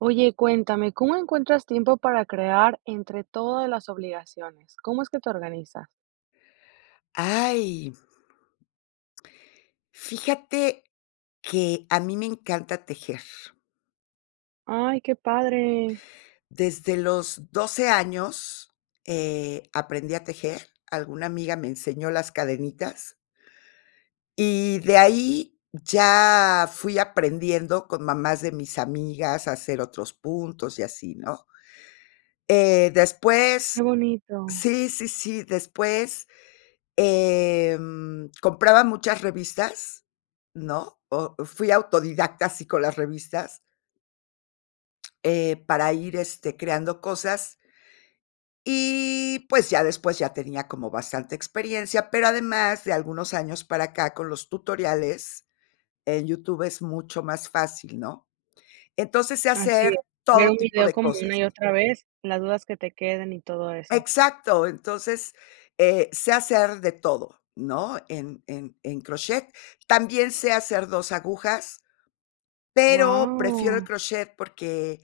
Oye, cuéntame, ¿cómo encuentras tiempo para crear entre todas las obligaciones? ¿Cómo es que te organizas? ¡Ay! Fíjate que a mí me encanta tejer. ¡Ay!, qué padre. Desde los 12 años, eh, aprendí a tejer, alguna amiga me enseñó las cadenitas. Y, de ahí, ya fui aprendiendo con mamás de mis amigas a hacer otros puntos, y así, ¿no? Eh, después Qué bonito. sí, sí, sí, después, eh, mm, compraba muchas revistas, ¿no?, o fui autodidacta así con las revistas eh, para ir, este, creando cosas. Y, pues, ya después, ya tenía como bastante experiencia, pero además de algunos años para acá con los tutoriales, en YouTube, es mucho más fácil, ¿no? Entonces, sé Así es, hacer ver todo un tipo video de como cosas. una y otra vez, las dudas que te queden, y todo eso. Exacto. Entonces, eh, sé hacer de todo, ¿no?, en en en crochet. También sé hacer 2 agujas, pero prefiero el Guau. crochet, porque,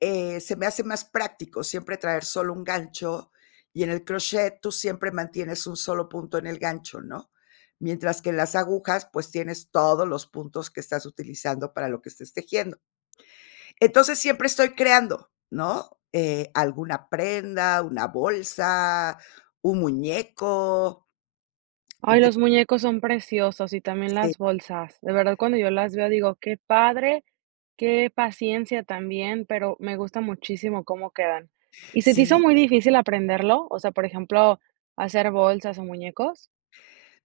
eh, se me hace más práctico siempre traer solo un gancho, y en el crochet tú siempre mantienes un solo punto en el gancho, ¿no? Mientras que en las agujas, pues, tienes todos los puntos que estás utilizando para lo que estés tejiendo. Entonces, siempre estoy creando, ¿no?, eh, alguna prenda, una bolsa, un muñeco. Ay, los muñecos son preciosos y también Sí. las bolsas. De verdad cuando yo las veo digo: "Qué padre, qué paciencia también", pero me gusta muchísimo cómo quedan. ¿Y se te hizo Sí. muy difícil aprenderlo? O sea, por ejemplo, ¿hacer bolsas, o, muñecos?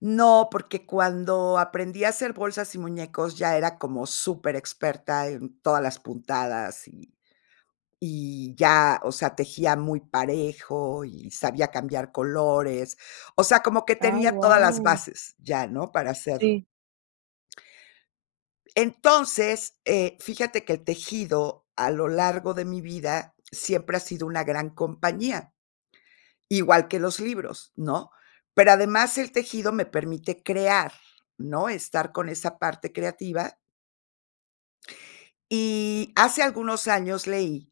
No, porque cuando aprendí a hacer bolsas y muñecos, ya era como superexperta en todas las puntadas, y y ya, o sea, tejía muy parejo, y sabía cambiar colores. O sea, como que Ay, tenía todas las guau. bases ya, ¿no?, para hacerlo. Sí. Entonces, eh, fíjate que el tejido a lo largo de mi vida siempre ha sido una gran compañía. Igual que los libros, ¿no? Pero, además, el tejido me permite crear, ¿no?, estar con esa parte creativa. Y, hace algunos años, leí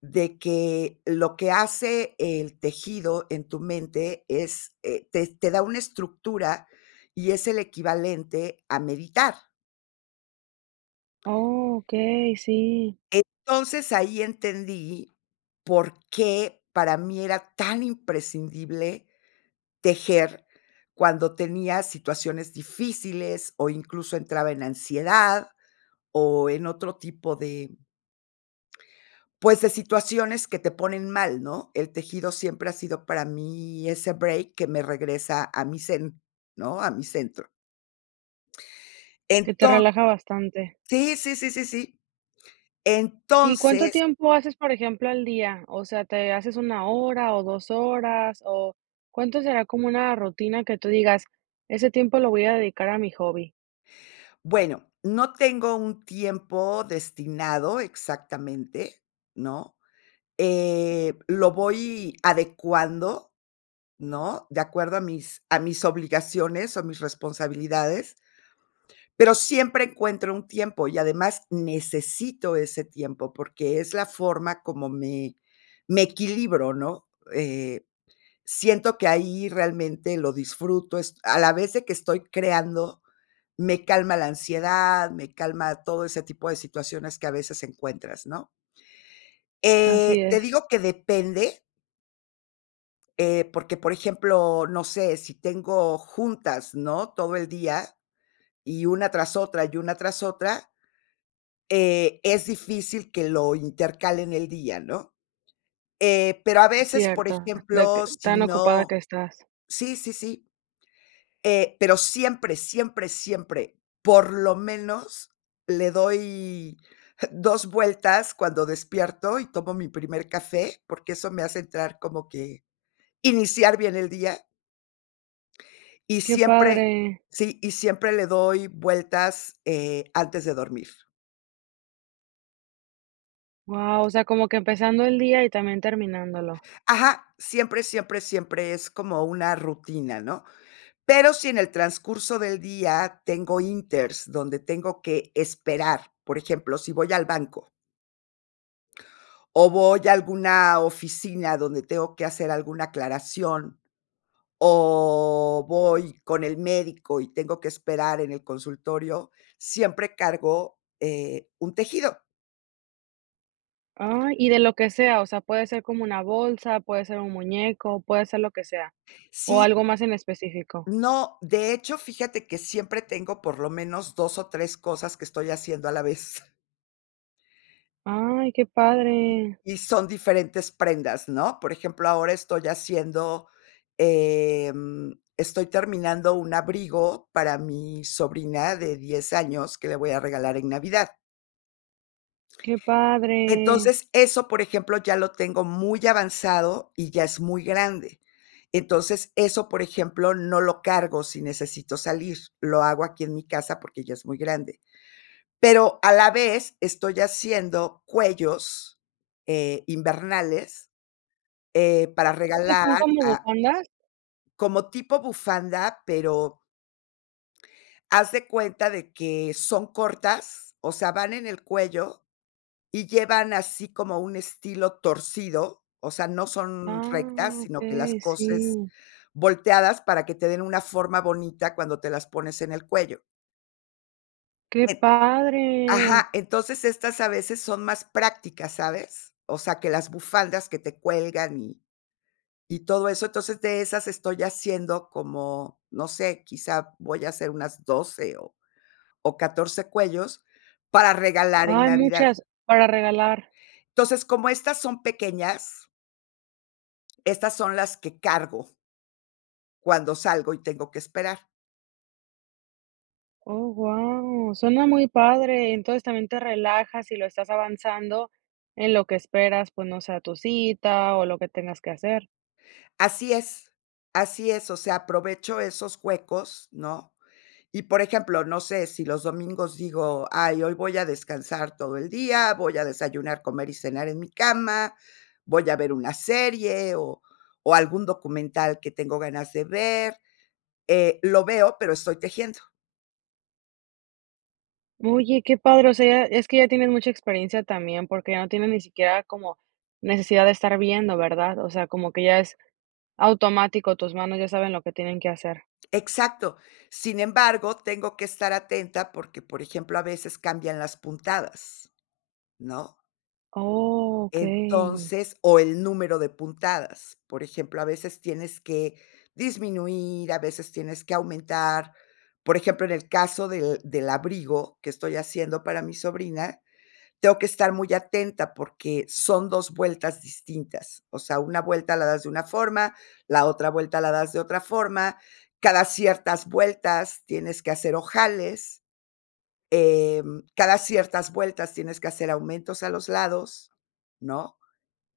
de que lo que hace el tejido en tu mente es, eh, te te da una estructura, y es el equivalente a meditar. Okey, sí. Entonces ahí entendí por qué para mí era tan imprescindible tejer cuando tenía situaciones difíciles, o, incluso, entraba en ansiedad, o, en otro tipo de pues, de situaciones que te ponen mal, ¿no? El tejido siempre ha sido para mí ese break que me regresa a mi zen, ¿no?, a mi centro. Que te Enton relaja bastante. Sí, sí, sí, sí, sí. ¿Y cuánto Entonces tiempo haces, por ejemplo, al día? O sea, ¿te haces 1 hora o 2 horas, o cuánto será como una rutina, que tú digas ese tiempo lo voy a dedicar a mi hobby. Bueno, no tengo un tiempo destinado exactamente, ¿no?, eh, lo voy adecuando, ¿no?, de acuerdo a mis a mis obligaciones, o, a mis responsabilidades. Pero siempre encuentro un tiempo, y además necesito ese tiempo, porque es la forma como me me equilibro, ¿no? Eh, siento que ahí realmente lo disfruto est a la vez de que estoy creando, me calma la ansiedad, me calma todo ese tipo de situaciones que a veces encuentras, ¿no? Así Eh, te es. digo que depende eh, porque, por ejemplo, no sé, si tengo juntas, ¿no?, todo el día, y una tras otra, y una tras otra eh, es difícil que lo intercale en el día, ¿no? Eh, pero a veces, por Cierto, de que ejemplo, si tan ocupada no que estás. sí, sí, sí. Eh, pero siempre, siempre, siempre, por lo menos, le doy 2 vueltas cuando despierto, y tomo mi primer café, porque eso me hace entrar como que iniciar bien el día. Y Qué siempre padre. sí, y siempre le doy vueltas, eh, antes de dormir. Guau, o sea, como que empezando el día, y también terminándolo. Ajá, siempre, siempre, siempre es como una rutina, ¿no? Pero, si en el transcurso del día tengo inters, donde tengo que esperar, por ejemplo, si voy al banco o voy a alguna oficina donde tengo que hacer alguna aclaración, o voy con el médico, y tengo que esperar en el consultorio, siempre cargo, eh, un tejido. Ay, y de lo que sea, o sea, puede ser como una bolsa, puede ser un muñeco, puede ser lo que sea, o algo Sí. más en específico. No, de hecho, fíjate que siempre tengo, por lo menos, 2 o 3 cosas que estoy haciendo a la vez. Ay, qué padre. Y son diferentes prendas, ¿no?, por ejemplo, ahora estoy haciendo, em, estoy terminando un abrigo para mi sobrina de 10 años que le voy a regalar en Navidad. Qué padre. Entonces, eso, por ejemplo, ya lo tengo muy avanzado y ya es muy grande. Entonces, eso, por ejemplo, no lo cargo si necesito salir, lo hago aquí en mi casa porque ya es muy grande. Pero a la vez, estoy haciendo cuellos, eh, invernales, eh, para ¿Creo que regalar son como a bufandas? como tipo bufanda, pero haz de cuenta de que son cortas, o sea, van en el cuello, y llevan así como un estilo torcido, o sea, no son Ah, rectas, sino que las okey. coses Sí. volteadas para que te den una forma bonita cuando te las pones en el cuello. Qué padre. Ajá, entonces estas a veces son más prácticas, ¿sabes?, o sea, que las bufandas que te cuelgan y y todo eso. Entonces, de esas estoy haciendo como, no sé, quizá voy a hacer unas 12 o o 14 cuellos para regalar en Ay, Navidad. muchas, para regalar. Entonces, como estas son pequeñas estas son las que cargo cuando salgo y tengo que esperar. Oh, guau, suena muy padre, entonces también te relajas, y lo estás avanzando en lo que esperas, pues no sé, a tu cita, o en lo que tengas que hacer. Así es, así es, o sea, aprovecho esos huecos, ¿no?, y, por ejemplo, no sé, si los domingos digo: "Ay, hoy voy a descansar todo el día, voy a desayunar, comer, y cenar en mi cama, voy a ver una serie, o o algún documental que tengo ganas de ver", eh, lo veo, pero estoy tejiendo. Oye, qué padre, o sea, ya es que ya tienes mucha experiencia también, porque ya no tienes ni siquiera como necesidad de estar viendo, ¿verdad?, o sea, como que ya es automático, tus manos ya saben lo que tienen que hacer. Exacto, sin embargo, tengo que estar atenta porque, por ejemplo, a veces cambian las puntadas, ¿no? Oh, okey. Entonces o el número de puntadas. Por ejemplo, a veces tienes que disminuir, a veces tienes que aumentar. Por ejemplo, en el caso del del abrigo que estoy haciendo para mi sobrina, tengo que estar muy atenta, porque son 2 vueltas distintas. O sea, una vuelta la das de una forma, la otra vuelta la das de otra forma, cada ciertas vueltas tienes que hacer ojales, em, cada ciertas vueltas tienes que hacer aumentos a los lados, ¿no?,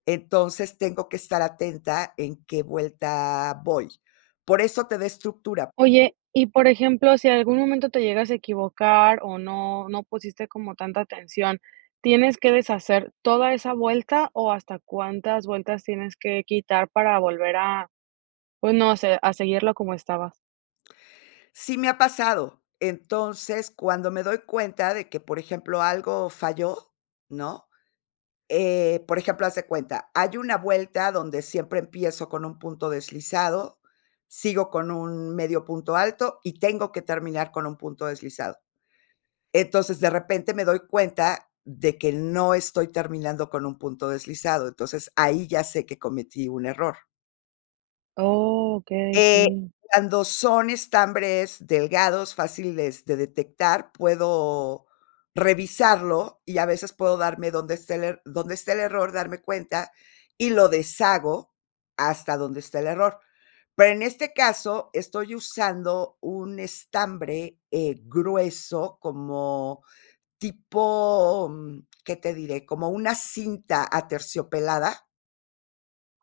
entonces, tengo que estar atenta en qué vuelta voy. Por eso te da estructura. Oye, y por ejemplo, si en algún momento te llegas a equivocar, o no no pusiste como tanta atención, ¿tienes que deshacer toda esa vuelta, o hasta cuántas vueltas tienes que quitar para volver a pues no sé, a seguirlo como estabas? Sí me ha pasado. Entonces, cuando me doy cuenta de que, por ejemplo, algo falló, ¿no? Eh, por ejemplo, haz de cuenta, hay una vuelta donde siempre empiezo con un punto deslizado, sigo con un medio punto alto y tengo que terminar con un punto deslizado. Entonces, de repente me doy cuenta de que no estoy terminando con un punto deslizado, entonces ahí ya sé que cometí un error. Okey, Eh, sí. cuando son estambres delgados, fáciles de detectar, puedo revisarlo y a veces puedo darme donde esté el er donde esté el error, darme cuenta, y lo deshago hasta donde está el error. Pero en este caso estoy usando un estambre, eh, grueso, como tipo, mm, ¿qué te diré? Como una cinta aterciopelada.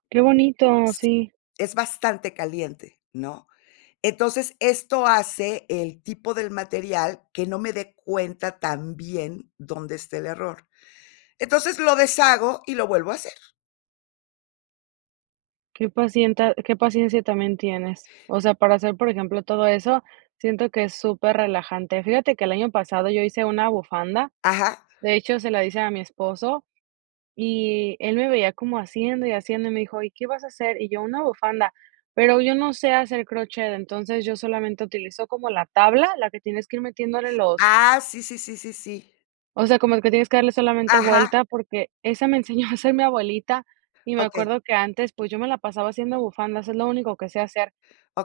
Qué bonito, Sí, sí. es bastante caliente, ¿no? Entonces, esto hace el tipo del material que no me dé cuenta tan bien dónde está el error. Entonces, lo deshago, y lo vuelvo a hacer. Qué pacienta qué paciencia también tienes. O sea, para hacer, por ejemplo, todo eso, siento que es superrelajante. Fíjate que el año pasado yo hice una bufanda. Ajá. De hecho, se la hice a mi esposo y él me veía como haciendo, y haciendo, y me dijo: "¿Y qué vas a hacer?", y yo: "Una bufanda", pero yo no sé hacer crochet, entonces yo solamente utilizo como la tabla, la que tienes que ir metiéndole los Ah, sí, sí, sí, sí, sí. o sea, como el que tienes que darle solamente Ajá. vuelta, porque esa me enseñó a hacer mi abuelita, y me Okey. acuerdo que antes, pues, yo me la pasaba haciendo bufandas, es lo único que sé hacer,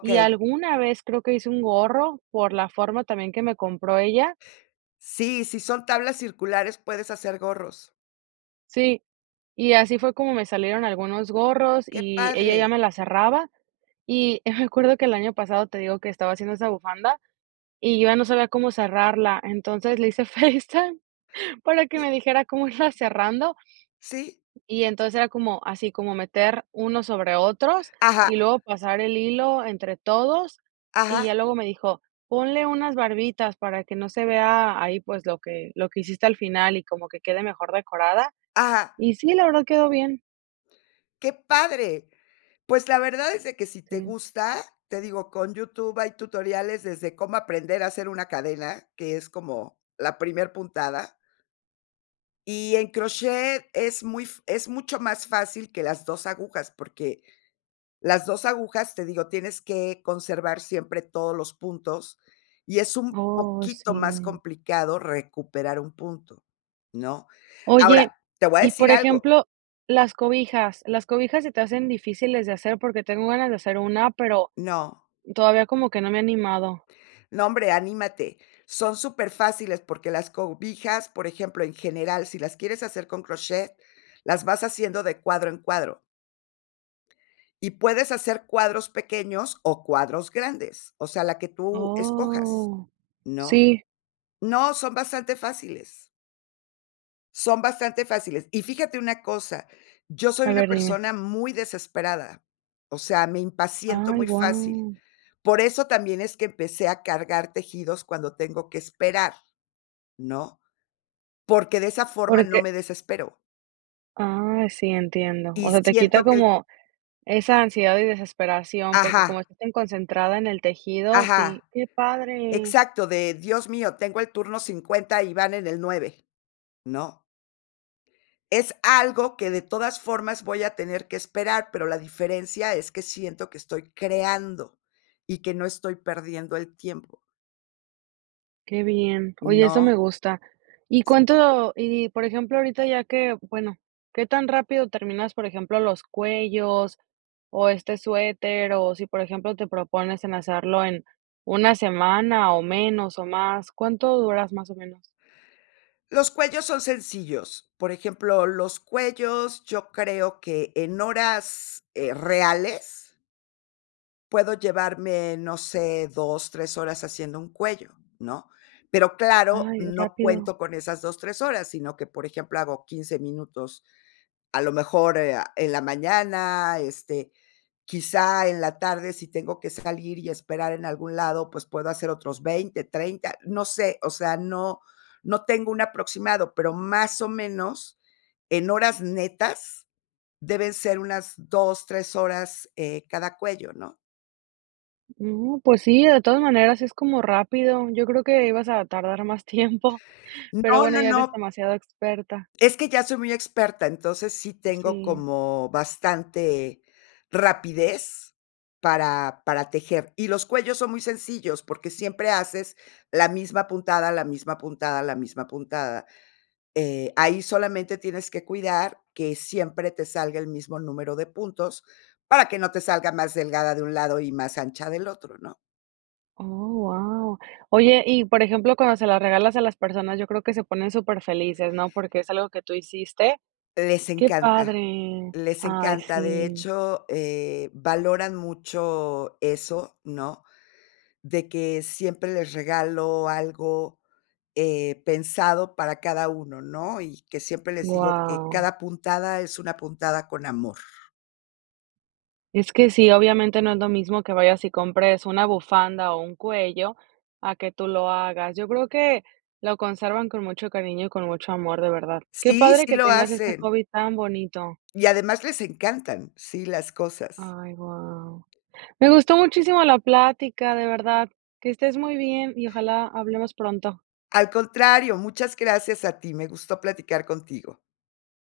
y alguna vez creo que hice un gorro por la forma también que me compró ella. Sí, si son tablas circulares puedes hacer gorros. Sí, y así fue como me salieron algunos gorros Qué y ella ya padre. me la cerraba, y me acuerdo que el año pasado, te digo que estaba haciendo esa bufanda, y yo ya no sabía cómo cerrarla, entonces le hice FaceTime para que me dijera cómo irla cerrando, Sí. y entonces era como así como meter uno sobre otros, Ajá. y luego pasar el hilo entre todos, y Ajá. ya luego me dijo: "Ponle unas barbitas para que no se vea ahí, pues, lo que lo que hiciste al final, y como que quede mejor decorada". Ajá. Y sí, la verdad quedó bien. Qué padre. Pues, la verdad es de que si te Sí. gusta, te digo, con YouTube hay tutoriales desde cómo aprender a hacer una cadena, que es como la primer puntada y en crochet es muy f es mucho más fácil que las 2 agujas, porque las 2 agujas, te digo, tienes que conservar siempre todos los puntos, y es un Oh, poquito más sí. complicado recuperar un punto, ¿no? Oye, Ahora, te voy a y decir por algo ejemplo, las cobijas, las cobijas se te hacen difíciles de hacer porque tengo ganas de hacer una, pero No. todavía como que no me he animado. No, hombre, anímate, son superfáciles porque las cobijas, por ejemplo, en general, si las quieres hacer con crochet, las vas haciendo de cuadro en cuadro y puedes hacer cuadros pequeños o cuadros grandes, o sea, la que tú escojas, Oh. ¿no? Sí. No, son bastante fáciles. Son bastante fáciles. Y fíjate una cosa, yo soy A una ver, dime. persona muy desesperada, o sea, me impaciento Ay, muy fácil. guau. Por eso también es que empecé a cargar tejidos cuando tengo que esperar, ¿no?, porque de esa forma no Porque me desespero. Ah, sí, entiendo. O Y sea, te quita siento que como esa ansiedad y desesperación, porque como Ajá. estás tan concentrada en el tejido. Sí. Ajá. ¡Qué padre! Exacto, de, Dios mío, tengo el turno 50 y van en el 9, ¿no? Es algo que, de todas formas, voy a tener que esperar, pero la diferencia es que siento que estoy creando, y que no estoy perdiendo el tiempo. Qué bien. Oye, eso me ¿No? gusta. ¿Y cuánto? Y, por ejemplo, ahorita ya que bueno, ¿qué tan rápido terminas, por ejemplo, los cuellos, o este suéter? O si, por ejemplo, te propones en hacerlo en 1 semana, o menos, o más, ¿cuánto duras, más o menos? Los cuellos son sencillos. Por ejemplo, los cuellos, yo creo que en horas, eh, reales puedo llevarme, no sé, 2, 3 horas haciendo un cuello, ¿no?, pero claro, Ay, no rápido. cuento con esas 2, 3 horas, sino que, por ejemplo, hago 15 minutos, a lo mejor, eh, ah, en la mañana, este, quizá en la tarde si tengo que salir y esperar en algún lado, pues puedo hacer otros 20, 30, no sé, o sea, no no tengo un aproximado, pero más o menos, en horas netas, deben ser unas 2, 3 horas, eh, cada cuello, ¿no? No, pues sí, de todas maneras es como rápido. Yo creo que ibas a tardar más tiempo. Pero No, bueno, no, ya eres no. demasiado experta. Es que ya soy muy experta, entonces sí Pues, tengo sí. como bastante rapidez para para tejer. Y los cuellos son muy sencillos, porque siempre haces la misma puntada, la misma puntada, la misma puntada. Eh, ahí solamente tienes que cuidar que siempre te salga el mismo número de puntos para que no te salga más delgada de un lado, y más ancha del otro, ¿no? Oh, guau. Oye, y, por ejemplo, cuando se las regalas a las personas, yo creo que se ponen superfelices, ¿no? Porque es algo que tú hiciste. Les Qué encanta, padre. les Ay, encanta, de sí. hecho, eh, valoran mucho eso, ¿no? De que siempre les regalo algo, eh, pensado para cada uno, ¿no? Y que siempre les digo que Guau. cada puntada es una puntada con amor. Es que sí, obviamente, no es lo mismo que vayas y compres una bufanda, o, un cuello a que tú lo hagas. Yo creo que lo conservan con mucho cariño y con mucho amor, de verdad. Qué Sí, padre sí que lo tengas este hacen. hobby tan bonito. Y además les encantan, sí, las cosas. Ay, guau. Me gustó muchísimo la plática, de verdad. Que estés muy bien, y ojalá hablemos pronto. Al contrario, muchas gracias a ti, me gustó platicar contigo.